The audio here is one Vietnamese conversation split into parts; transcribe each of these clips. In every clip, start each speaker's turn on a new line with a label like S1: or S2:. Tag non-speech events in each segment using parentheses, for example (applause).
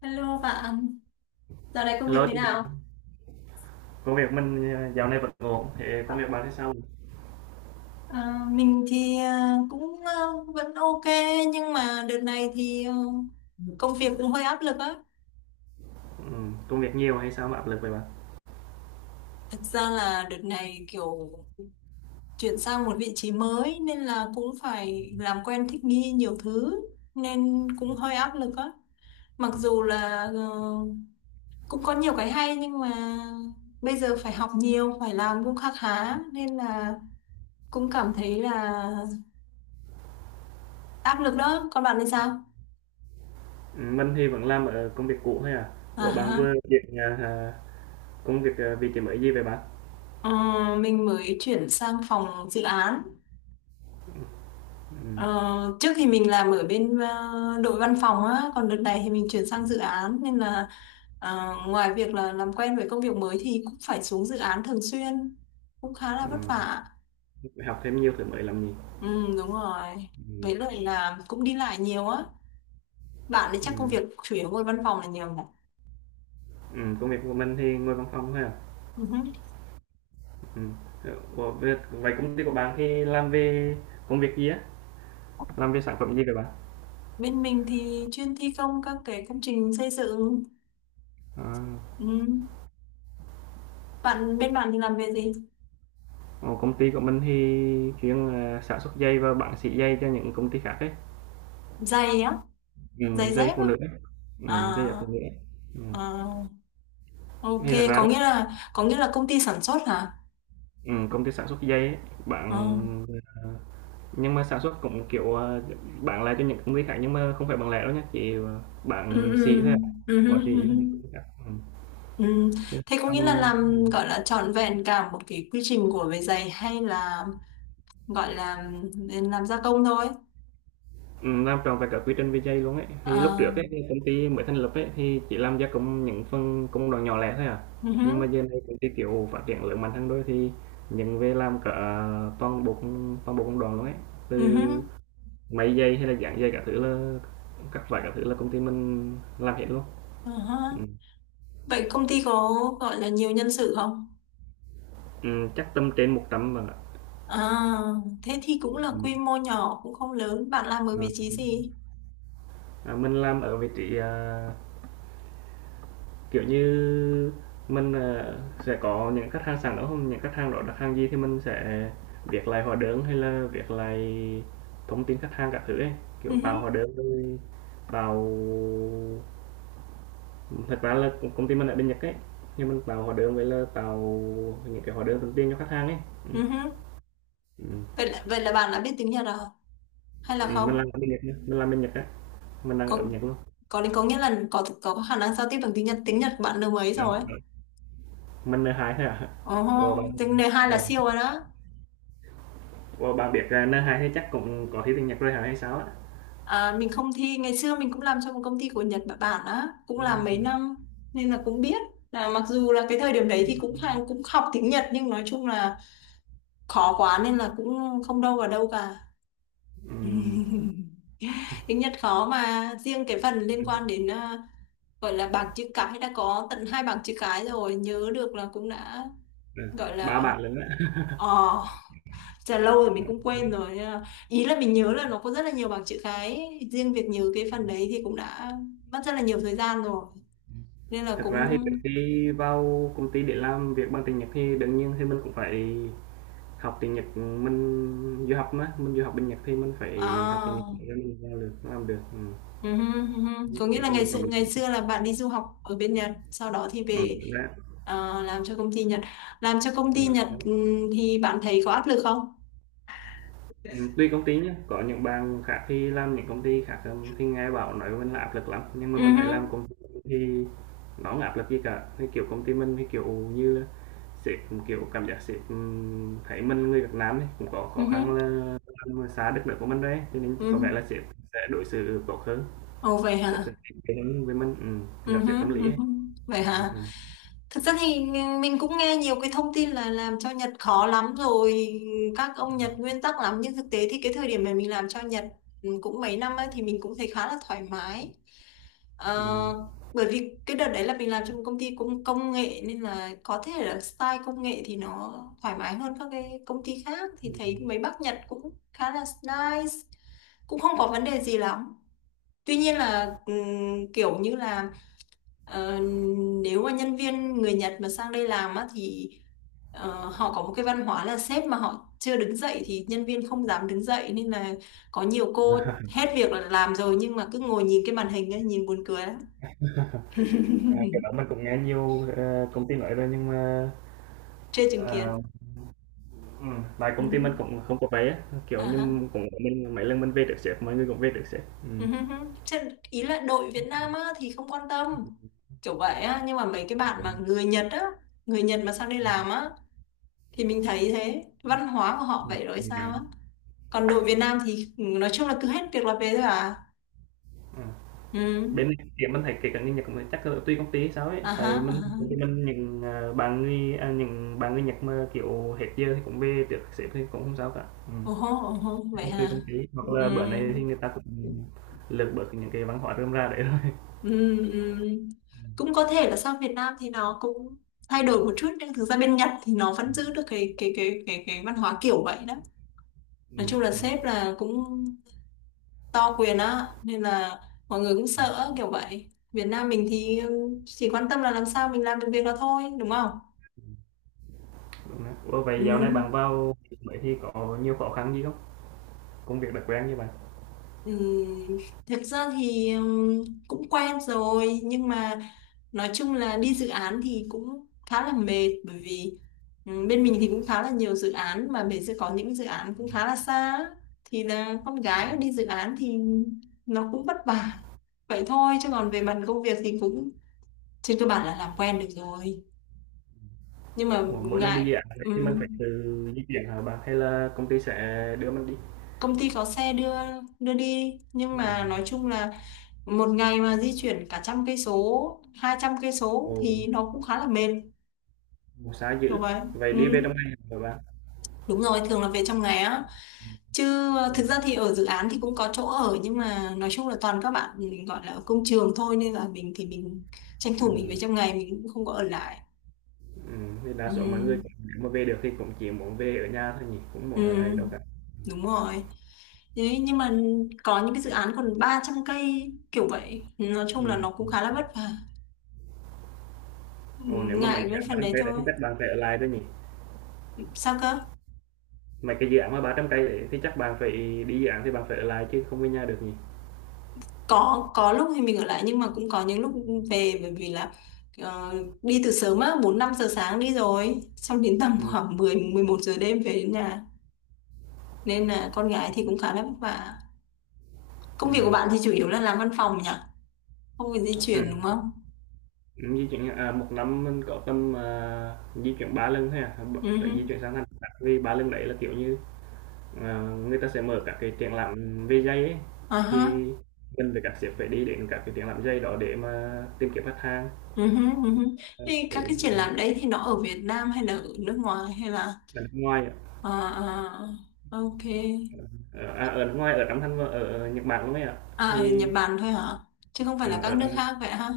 S1: Hello bạn, dạo này công việc
S2: Hello
S1: thế
S2: chị,
S1: nào?
S2: công việc mình dạo này vẫn ổn, thì công việc bạn thế sao?
S1: Mình thì cũng vẫn ok nhưng mà đợt này thì công việc cũng hơi áp lực á.
S2: Ừ, công việc nhiều hay sao mà áp lực vậy bạn?
S1: Thực ra là đợt này kiểu chuyển sang một vị trí mới nên là cũng phải làm quen thích nghi nhiều thứ nên cũng hơi áp lực á. Mặc dù là cũng có nhiều cái hay nhưng mà bây giờ phải học nhiều, phải làm cũng khá khá nên là cũng cảm thấy là áp lực đó. Còn bạn thì sao?
S2: Ừ, mình thì vẫn làm ở công việc cũ thôi à. Ủa, bạn
S1: À.
S2: vừa chuyển công việc vị trí mới gì vậy bạn?
S1: Ờ, mình mới chuyển sang phòng dự án.
S2: Ừ,
S1: Ờ, trước thì mình làm ở bên đội văn phòng á, còn đợt này thì mình chuyển sang dự án nên là ngoài việc là làm quen với công việc mới thì cũng phải xuống dự án thường xuyên, cũng khá là
S2: ừ,
S1: vất vả.
S2: Phải học thêm nhiều thứ mới làm gì?
S1: Ừ, đúng rồi.
S2: Ừ,
S1: Với lại là cũng đi lại nhiều á. Bạn thì
S2: ừ,
S1: chắc công việc chủ yếu ngồi văn phòng là nhiều nhỉ?
S2: ừ, công việc của mình thì ngồi văn phòng thôi à.
S1: Ừ hứ.
S2: Ừ. Ủa, vậy vậy công ty của bạn thì làm về công việc gì á? Làm về sản phẩm gì vậy bạn?
S1: Bên mình thì chuyên thi công các cái công trình xây dựng.
S2: À,
S1: Ừ. Bên bạn thì làm về gì?
S2: ồ, công ty của mình thì chuyên sản xuất giày và bán sỉ giày cho những công ty khác ấy.
S1: Giày á, giày
S2: Dây
S1: dép
S2: phụ
S1: á.
S2: nữ, ấy.
S1: À,
S2: Ừm, dây dải phụ nữ, ấy. Ừm,
S1: à, ok,
S2: thì thật ra
S1: có
S2: á,
S1: nghĩa là có nghĩa là công ty sản xuất hả?
S2: công ty sản xuất dây ấy,
S1: À,
S2: bạn. ờ nhưng mà sản xuất cũng, kiểu, bán lại cho những công ty khác nhưng mà không phải bằng lẻ đâu nhé, chỉ,
S1: ừ,
S2: bán
S1: ừ,
S2: sỉ thôi à,
S1: ừ,
S2: bỏ
S1: ừ,
S2: xỉ,
S1: ừ,
S2: cho những
S1: ừ.
S2: công ty khác.
S1: Ừ,
S2: Chứ
S1: thế có nghĩa là
S2: làm
S1: làm gọi là trọn vẹn cả một cái quy trình của về giày hay là gọi là làm gia công thôi?
S2: Ừm, làm trọn vẹn cả quy trình về dây luôn ấy. Thì lúc trước
S1: À,
S2: ấy, thì công ty mới thành lập ấy, thì chỉ làm gia công những phần công đoạn nhỏ lẻ thôi à,
S1: ừ,
S2: nhưng mà giờ này công ty, kiểu, phát triển lớn mạnh hơn đôi thì những về làm cả toàn bộ công đoạn luôn ấy,
S1: ừ,
S2: từ máy dây hay là dán dây cả thứ là các loại cả thứ là công ty mình làm hết luôn.
S1: ừ, ừ.
S2: Ừm,
S1: Vậy công ty có gọi là nhiều nhân sự không?
S2: Chắc tầm trên 100 bạn ạ.
S1: À, thế thì cũng
S2: Ừm,
S1: là
S2: ừm,
S1: quy mô nhỏ cũng không lớn. Bạn làm ở
S2: ờ.
S1: vị trí gì?
S2: À, mình làm ở vị trí, à, kiểu như, mình, sẽ có những khách hàng sẵn đó, không những khách hàng đó đặt hàng gì thì mình sẽ viết lại hóa đơn hay là viết lại thông tin khách hàng cả thứ ấy,
S1: Ừ,
S2: kiểu tạo hóa
S1: ừ,
S2: đơn rồi tạo thật ra là công ty mình ở bên Nhật ấy, nhưng mình tạo hóa đơn với là tạo những cái hóa đơn thông tin cho khách hàng ấy.
S1: ừ,
S2: Ừm.
S1: ừ.
S2: Ừm,
S1: Vậy là bạn đã biết tiếng Nhật à? Hay là không?
S2: mình làm bên Nhật nha, mình làm bên Nhật á, mình đang ở
S1: Có
S2: Nhật luôn.
S1: có đến có nghĩa là có khả năng giao tiếp bằng tiếng Nhật, của bạn lớp mấy
S2: Ờ,
S1: rồi?
S2: ờ, mình n hai thôi à?
S1: Ồ,
S2: Ủa, bạn
S1: tiếng này hai là
S2: Ồ,
S1: siêu rồi đó.
S2: ủa, bạn biết, à, n thì chắc cũng có thi tiếng Nhật rồi hả hay sao á?
S1: À, mình không thi, ngày xưa mình cũng làm cho một công ty của Nhật Bản Bản á, cũng làm mấy
S2: Ừm.
S1: năm nên là cũng biết, là mặc dù là cái thời điểm đấy thì cũng
S2: Ừm,
S1: hàng cũng học tiếng Nhật nhưng nói chung là khó quá nên là cũng không đâu vào đâu cả. (laughs)
S2: ừm,
S1: Tiếng Nhật khó, mà riêng cái phần liên quan đến gọi là bảng chữ cái đã có tận hai bảng chữ cái rồi, nhớ được là cũng đã
S2: ừ,
S1: gọi
S2: 3
S1: là
S2: bạn lớn á.
S1: ờ Chà, lâu rồi mình cũng quên rồi nhưng mà ý là mình nhớ là nó có rất là nhiều bảng chữ cái, riêng việc nhớ cái phần đấy thì cũng đã mất rất là nhiều thời gian rồi nên là
S2: Thật ra
S1: cũng
S2: thì trước khi vào công ty để làm việc bằng tiếng Nhật thì đương nhiên thì mình cũng phải học tiếng Nhật, mình du học mà, mình du học bên Nhật thì mình phải học tiếng Nhật
S1: à.
S2: để mình vào được, làm được.
S1: Ừ, ừ, ừ, có nghĩa
S2: Để
S1: là
S2: công
S1: ngày
S2: được
S1: xưa
S2: làm
S1: ngày
S2: việc.
S1: xưa là bạn đi du học ở bên Nhật sau đó thì về,
S2: Đúng đó á.
S1: à, làm cho công ty Nhật làm cho công ty Nhật Ừ, thì bạn thấy có áp lực không?
S2: Tuy công ty nhá, có những bạn khác thì làm những công ty khác, thì nghe bảo nói mình là áp lực lắm, nhưng mà
S1: Ừ,
S2: mình thấy làm công ty thì nó không áp lực gì cả. Thì, kiểu, công ty mình thì, kiểu như là, sếp, kiểu, cảm giác sếp, thấy mình người Việt Nam ấy, cũng có
S1: ừ,
S2: khó
S1: ừ,
S2: khăn là làm xa đất nước của mình rồi cho nên có
S1: ừ.
S2: vẻ là sếp sẽ đối xử tốt hơn,
S1: Ồ vậy
S2: sếp sẽ
S1: hả.
S2: kính kể với mình,
S1: Ừ
S2: gặp
S1: hứ,
S2: sếp tâm lý
S1: ừ
S2: ấy.
S1: hứ. Vậy hả?
S2: Ừm,
S1: Thực ra thì mình cũng nghe nhiều cái thông tin là làm cho Nhật khó lắm rồi, các ông Nhật nguyên tắc lắm, nhưng thực tế thì cái thời điểm mà mình làm cho Nhật, ừ, cũng mấy năm ấy, thì mình cũng thấy khá là thoải mái. Ờ,
S2: ừm,
S1: bởi vì cái đợt đấy là mình làm trong một công ty cũng công nghệ nên là có thể là style công nghệ thì nó thoải mái hơn các cái công ty khác, thì thấy
S2: ừm.
S1: mấy bác Nhật cũng khá là nice, cũng không có vấn đề gì lắm. Tuy nhiên là kiểu như là ờ, nếu mà nhân viên người Nhật mà sang đây làm á thì họ có một cái văn hóa là sếp mà họ chưa đứng dậy thì nhân viên không dám đứng dậy, nên là có nhiều cô
S2: (laughs)
S1: hết việc là làm rồi nhưng mà cứ ngồi nhìn cái màn hình ấy, nhìn buồn cười lắm.
S2: À, cái đó
S1: (laughs)
S2: mình cũng nghe nhiều, công ty nói rồi nhưng mà,
S1: Chưa chứng kiến.
S2: ờ ừm, tại công ty mình cũng
S1: (laughs)
S2: không có vé á, kiểu
S1: À hả?
S2: như, cũng mình mấy lần mình về được sếp, mọi người cũng về được sếp.
S1: Ừ hứ hứ. Chứ ý là đội Việt Nam á thì không quan tâm
S2: Ừm,
S1: kiểu vậy á, nhưng mà mấy cái bạn mà người Nhật á, người Nhật mà sang đây làm á thì mình thấy thế, văn hóa của họ vậy rồi sao á,
S2: ừm.
S1: còn đồ Việt Nam thì ừ, nói chung là cứ hết việc là về thôi à.
S2: Ừm, bên
S1: Ừ.
S2: này thì mình thấy kể cả người Nhật cũng chắc là tùy công ty hay sao ấy,
S1: À ha,
S2: tại
S1: à
S2: mình
S1: ha.
S2: công ty mình những, à, những bạn người Nhật mà, kiểu, hết giờ thì cũng về được sếp thì cũng không sao cả. Ừm.
S1: Ồ hô, ồ hô
S2: Chắc
S1: vậy
S2: là tùy
S1: hả.
S2: công ty, hoặc là bữa nay
S1: Ừ.
S2: thì người ta cũng lược bớt những cái văn hóa rơm ra đấy rồi.
S1: Ừ. Ừ. Cũng
S2: Ừm.
S1: có thể là sang Việt Nam thì nó cũng thay đổi một chút nhưng thực ra bên Nhật thì nó vẫn giữ được cái văn hóa kiểu vậy đó, nói
S2: Ừm,
S1: chung là sếp là cũng to quyền á nên là mọi người cũng sợ á, kiểu vậy. Việt Nam mình thì ừ, chỉ quan tâm là làm sao mình làm được việc đó thôi đúng không?
S2: Đúng đấy. Ủa, vậy
S1: Ừ.
S2: dạo này bạn vào mấy thì có nhiều khó khăn gì không? Công việc đặc quen như bạn?
S1: Ừ, thực ra thì cũng quen rồi nhưng mà nói chung là đi dự án thì cũng khá là mệt bởi vì bên mình thì cũng khá là nhiều dự án mà mình sẽ có những dự án cũng khá là xa á, thì là con gái đi dự án thì nó cũng vất vả vậy thôi, chứ còn về mặt công việc thì cũng trên cơ bản là làm quen được rồi, nhưng mà
S2: Ủa, mỗi lần đi dự
S1: ngại.
S2: án vậy thì mình
S1: ừm,
S2: phải tự di chuyển hả bạn hay là công ty sẽ đưa mình đi?
S1: công ty có xe đưa đưa đi nhưng
S2: À,
S1: mà nói chung là một ngày mà di chuyển cả 100 cây số, 200 cây số
S2: ồ,
S1: thì nó cũng khá là mệt
S2: ồ, xa dữ.
S1: kiểu vậy.
S2: Vậy
S1: Ừ.
S2: đi về trong ngày hả bạn?
S1: Đúng rồi, thường là về trong ngày á, chứ ờ,
S2: Ừ,
S1: thực ra thì ở dự án thì cũng có chỗ ở nhưng mà nói chung là toàn các bạn gọi là ở công trường thôi nên là mình thì mình tranh thủ mình về
S2: ừ,
S1: trong ngày, mình cũng không có ở lại.
S2: ừ. Thì đa
S1: Ừ.
S2: số mọi người cũng- nếu mà về được thì cũng chỉ muốn về ở nhà thôi nhỉ, cũng
S1: Ừ.
S2: muốn ở lại đâu cả.
S1: Đúng rồi. Đấy, nhưng mà có những cái dự án còn 300 cây kiểu vậy, nói chung
S2: Ừ.
S1: là nó cũng khá là vất vả. Ừ,
S2: Ồ, nếu mà mấy
S1: ngại
S2: dự
S1: cái
S2: án ba
S1: phần
S2: trăm
S1: đấy
S2: cây đấy
S1: thôi.
S2: thì chắc bạn phải ở lại thôi nhỉ.
S1: Sao cơ?
S2: Mấy cái dự án mà 300 cây đấy thì chắc bạn phải đi dự án thì bạn phải ở lại chứ không về nhà được nhỉ.
S1: Có lúc thì mình ở lại nhưng mà cũng có những lúc về bởi vì là ờ, đi từ sớm á, 4, 5 giờ sáng đi rồi xong đến tầm (laughs)
S2: Ừ.
S1: khoảng 10, 11 giờ đêm về đến nhà, nên là con gái thì cũng khá là vất vả.
S2: Ừ.
S1: Công việc của bạn thì chủ yếu là làm văn phòng nhỉ, không phải di
S2: Ừ.
S1: chuyển đúng không?
S2: Di chuyển, à, một năm mình có tầm, à, di chuyển 3 lần thôi à, b
S1: Ừ
S2: phải
S1: hứ.
S2: di chuyển sang thành khác vì 3 lần đấy là, kiểu như, ờ, người ta sẽ mở các cái triển lãm về giày ấy,
S1: À
S2: thì
S1: ha.
S2: mình với các sếp phải đi đến các cái triển lãm giày đó để mà tìm kiếm khách hàng,
S1: Ừ hứ, ừ hứ.
S2: ờ,
S1: Thì
S2: phải
S1: các cái triển
S2: ừm,
S1: lãm đấy thì nó ở Việt Nam hay là ở nước ngoài hay là...
S2: ở nước ngoài ạ,
S1: À, à, ok.
S2: ở nước ngoài, ở trong thanh ở ở Nhật Bản luôn ấy ạ.
S1: À, ở
S2: Thì,
S1: Nhật Bản thôi hả? Chứ không phải
S2: ờ,
S1: là các
S2: ở
S1: nước
S2: đây
S1: khác vậy ha.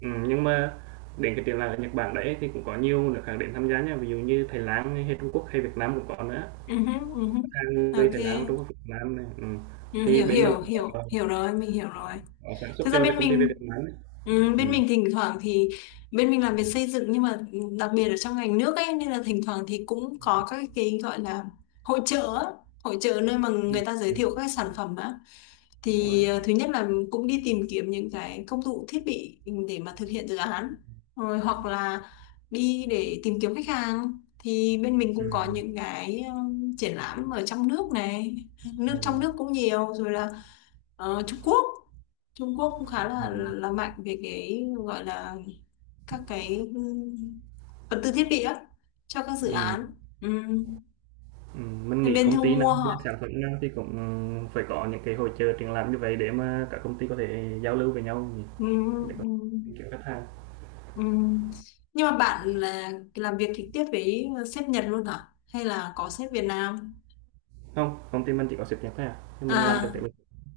S2: Ừm, nhưng mà đến cái triển lãm ở Nhật Bản đấy thì cũng có nhiều nước khác đến tham gia nha, ví dụ như Thái Lan hay Trung Quốc hay Việt Nam cũng có nữa.
S1: Ừ hứ, ừ hứ.
S2: À, người
S1: Ok.
S2: Thái Lan, Trung Quốc, Việt Nam này
S1: Ừ,
S2: thì
S1: hiểu
S2: bên mình
S1: hiểu
S2: cũng
S1: hiểu hiểu rồi, mình hiểu rồi.
S2: có sản xuất
S1: Thực ra
S2: cho cái
S1: bên
S2: công ty về Việt
S1: mình
S2: Nam ấy.
S1: ừ, bên
S2: Ừm,
S1: mình thỉnh thoảng thì bên mình làm việc xây dựng nhưng mà đặc biệt ở trong ngành nước ấy nên là thỉnh thoảng thì cũng có các cái gọi là hội chợ á, hội chợ nơi mà
S2: ừm,
S1: người ta giới thiệu
S2: ừm,
S1: các sản phẩm á,
S2: Đúng rồi
S1: thì
S2: á.
S1: ờ, thứ nhất là cũng đi tìm kiếm những cái công cụ thiết bị để mà thực hiện dự án, rồi hoặc là đi để tìm kiếm khách hàng, thì bên mình cũng có
S2: Ừm,
S1: những cái triển lãm ở trong nước này, trong
S2: ừm,
S1: nước cũng nhiều rồi là ờ, Trung Quốc Trung Quốc cũng khá là mạnh về cái gọi là các cái vật tư thiết bị á cho các dự
S2: ừm,
S1: án. Ừm,
S2: mình
S1: nên
S2: nghĩ
S1: bên
S2: công
S1: thu
S2: ty nào,
S1: mua
S2: về
S1: họ
S2: sản phẩm nào thì cũng phải có những cái hội chợ triển lãm như vậy để mà các công ty có thể giao lưu với nhau nhỉ,
S1: ừm,
S2: để có
S1: ừm,
S2: thể kiếm khách hàng.
S1: ừm. Nhưng mà bạn là làm việc trực tiếp với sếp Nhật luôn hả hay là có sếp Việt Nam?
S2: Không, công ty mình chỉ có sáp nhập thôi à, nhưng mình làm trực
S1: À,
S2: tiếp.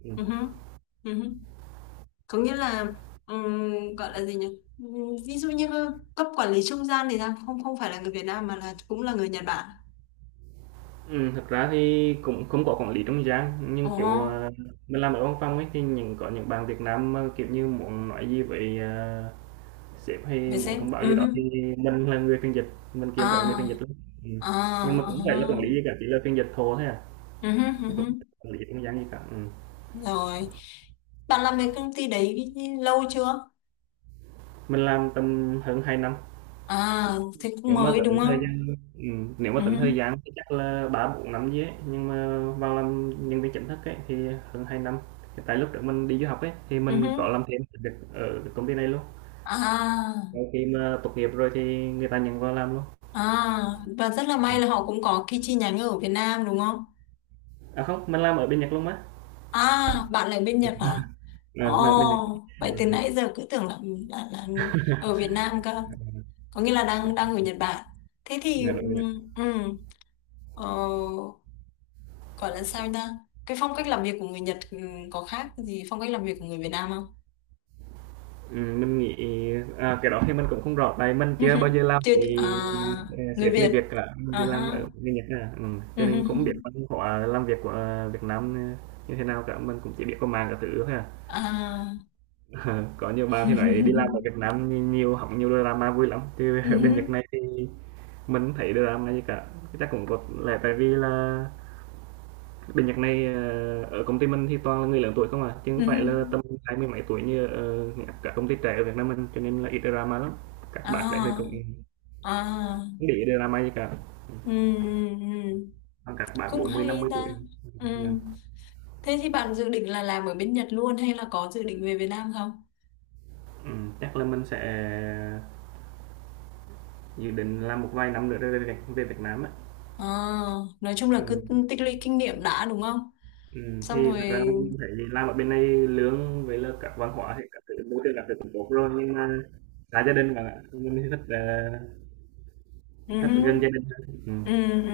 S2: Ừm.
S1: ừ hứ, ừ hứ. Có nghĩa là ừm, gọi là gì nhỉ, Ừm, ví dụ như cấp quản lý trung gian thì sao, không, không phải là người Việt Nam mà là cũng là người Nhật Bản.
S2: Thật ra thì cũng không có quản lý trung gian,
S1: Ồ.
S2: nhưng, kiểu, à, mình làm ở văn phòng ấy, thì những bạn Việt Nam mà, kiểu như, muốn nói gì với, à, sếp hay
S1: Về
S2: muốn
S1: sếp
S2: thông báo
S1: ừ
S2: gì đó
S1: hứ.
S2: thì mình là người phiên dịch, mình kiếm được người phiên
S1: À.
S2: dịch lắm. Ừm,
S1: À,
S2: nhưng mà cũng phải là quản lý
S1: à.
S2: gì cả, chỉ là phiên dịch thô thôi à,
S1: Ừ hứ,
S2: chứ
S1: ừ hứ.
S2: cũng không quản lý trung gian gì cả.
S1: Rồi, bạn làm về công ty đấy lâu chưa?
S2: Mình làm tầm hơn 2 năm.
S1: À, thì cũng
S2: Nếu mà
S1: mới đúng
S2: tính thời
S1: không?
S2: gian
S1: Ừ hứ,
S2: thì chắc là 3-4 năm gì ấy, nhưng mà vào làm nhân viên chính thức ấy thì hơn 2 năm. Thì tại lúc đó mình đi du học ấy thì
S1: ừ
S2: mình
S1: hứ.
S2: có làm thêm việc ở công ty này luôn.
S1: À.
S2: Sau khi mà tốt nghiệp rồi thì người ta nhận vào làm luôn.
S1: À, và rất là may
S2: Ừm.
S1: là họ cũng có cái chi nhánh ở Việt Nam đúng không?
S2: À không, mình làm ở bên Nhật luôn mà.
S1: À, bạn ở bên Nhật hả?
S2: (laughs) À, mình ở bên Nhật.
S1: Ồ, vậy
S2: Ừ,
S1: từ
S2: ừ.
S1: nãy giờ cứ tưởng là là ở Việt Nam cơ, có nghĩa là đang đang ở Nhật Bản, thế thì
S2: Dạ,
S1: ừ,
S2: đúng rồi.
S1: ừ, ờ, gọi là sao ta, cái phong cách làm việc của người Nhật ừ, có khác gì phong cách làm việc của người Việt Nam không?
S2: Mình nghĩ, à, cái đó thì mình cũng không rõ tại mình chưa bao giờ
S1: (laughs)
S2: làm
S1: Chưa,
S2: với,
S1: người
S2: sếp người
S1: Việt.
S2: Việt cả, mình chỉ
S1: À
S2: làm ở
S1: ha.
S2: người Nhật thôi à. Ừ,
S1: Ừ
S2: cho
S1: hứ.
S2: nên cũng biết văn hóa làm việc của, Việt Nam, như thế nào cả, mình cũng chỉ biết qua mạng cả thứ thôi à.
S1: À.
S2: (laughs) Có nhiều bạn thì nói đi làm ở
S1: (laughs)
S2: Việt Nam nhìn nhiều hóng nhiều drama vui lắm, chứ
S1: Ừ
S2: (laughs) ở
S1: hứ.
S2: bên Nhật này thì mình không thấy drama gì cả, chắc cũng có lẽ tại vì là bên Nhật này ở công ty mình thì toàn là người lớn tuổi không à, chứ không
S1: Ừ hứ.
S2: phải là tầm hai mươi mấy tuổi như ở các công ty trẻ ở Việt Nam mình cho nên là ít drama lắm. Các bạn đấy thì cũng
S1: À. À.
S2: không để ý drama gì cả.
S1: Ừ, ừ, ừ.
S2: Còn các bạn
S1: Cũng
S2: 40 mươi năm
S1: hay
S2: mươi tuổi.
S1: ta. Ừ.
S2: Ừ,
S1: Thế thì bạn dự định là làm ở bên Nhật luôn hay là có dự định về Việt Nam không?
S2: ừ, Chắc là mình sẽ dự định làm một vài năm nữa rồi về, về Việt Nam á.
S1: À, nói chung là
S2: Ừ.
S1: cứ tích lũy kinh nghiệm đã đúng không,
S2: Ừ. Thì
S1: xong rồi.
S2: thật ra mình thấy làm ở bên này lương với là các văn hóa thì các thứ môi trường các thứ cũng tốt rồi nhưng mà xa gia đình mà mình thì thích
S1: Ừ.
S2: thích ở gần gia đình hơn.
S1: Ừ,
S2: Ừ.
S1: ừ.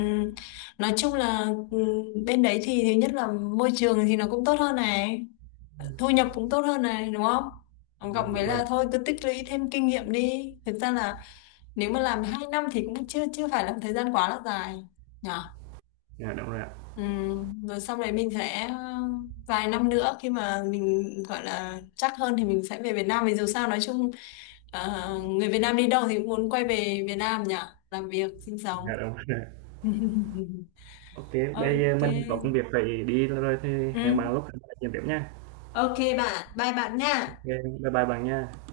S1: Nói chung là ừ, bên đấy thì thứ nhất là môi trường thì nó cũng tốt hơn này, thu nhập cũng tốt hơn này đúng không? Cộng
S2: Đúng
S1: với
S2: rồi.
S1: là thôi cứ tích lũy thêm kinh nghiệm đi. Thực ra là nếu mà làm 2 năm thì cũng chưa chưa phải là một thời gian quá là dài. Nhỉ?
S2: Dạ, đúng rồi ạ.
S1: Ừ, rồi sau đấy mình sẽ vài năm nữa khi mà mình gọi là chắc hơn thì mình sẽ về Việt Nam vì dù sao nói chung người Việt Nam đi đâu thì cũng muốn quay về Việt Nam nhỉ, làm việc sinh sống.
S2: Dạ đúng rồi.
S1: (laughs)
S2: OK, bây giờ
S1: Ok.
S2: mình có công việc phải đi rồi thì hẹn
S1: Ừ,
S2: bạn lúc khác nói chuyện tiếp nha.
S1: ok bạn, bye bạn nha.
S2: OK, bye bye bạn nha.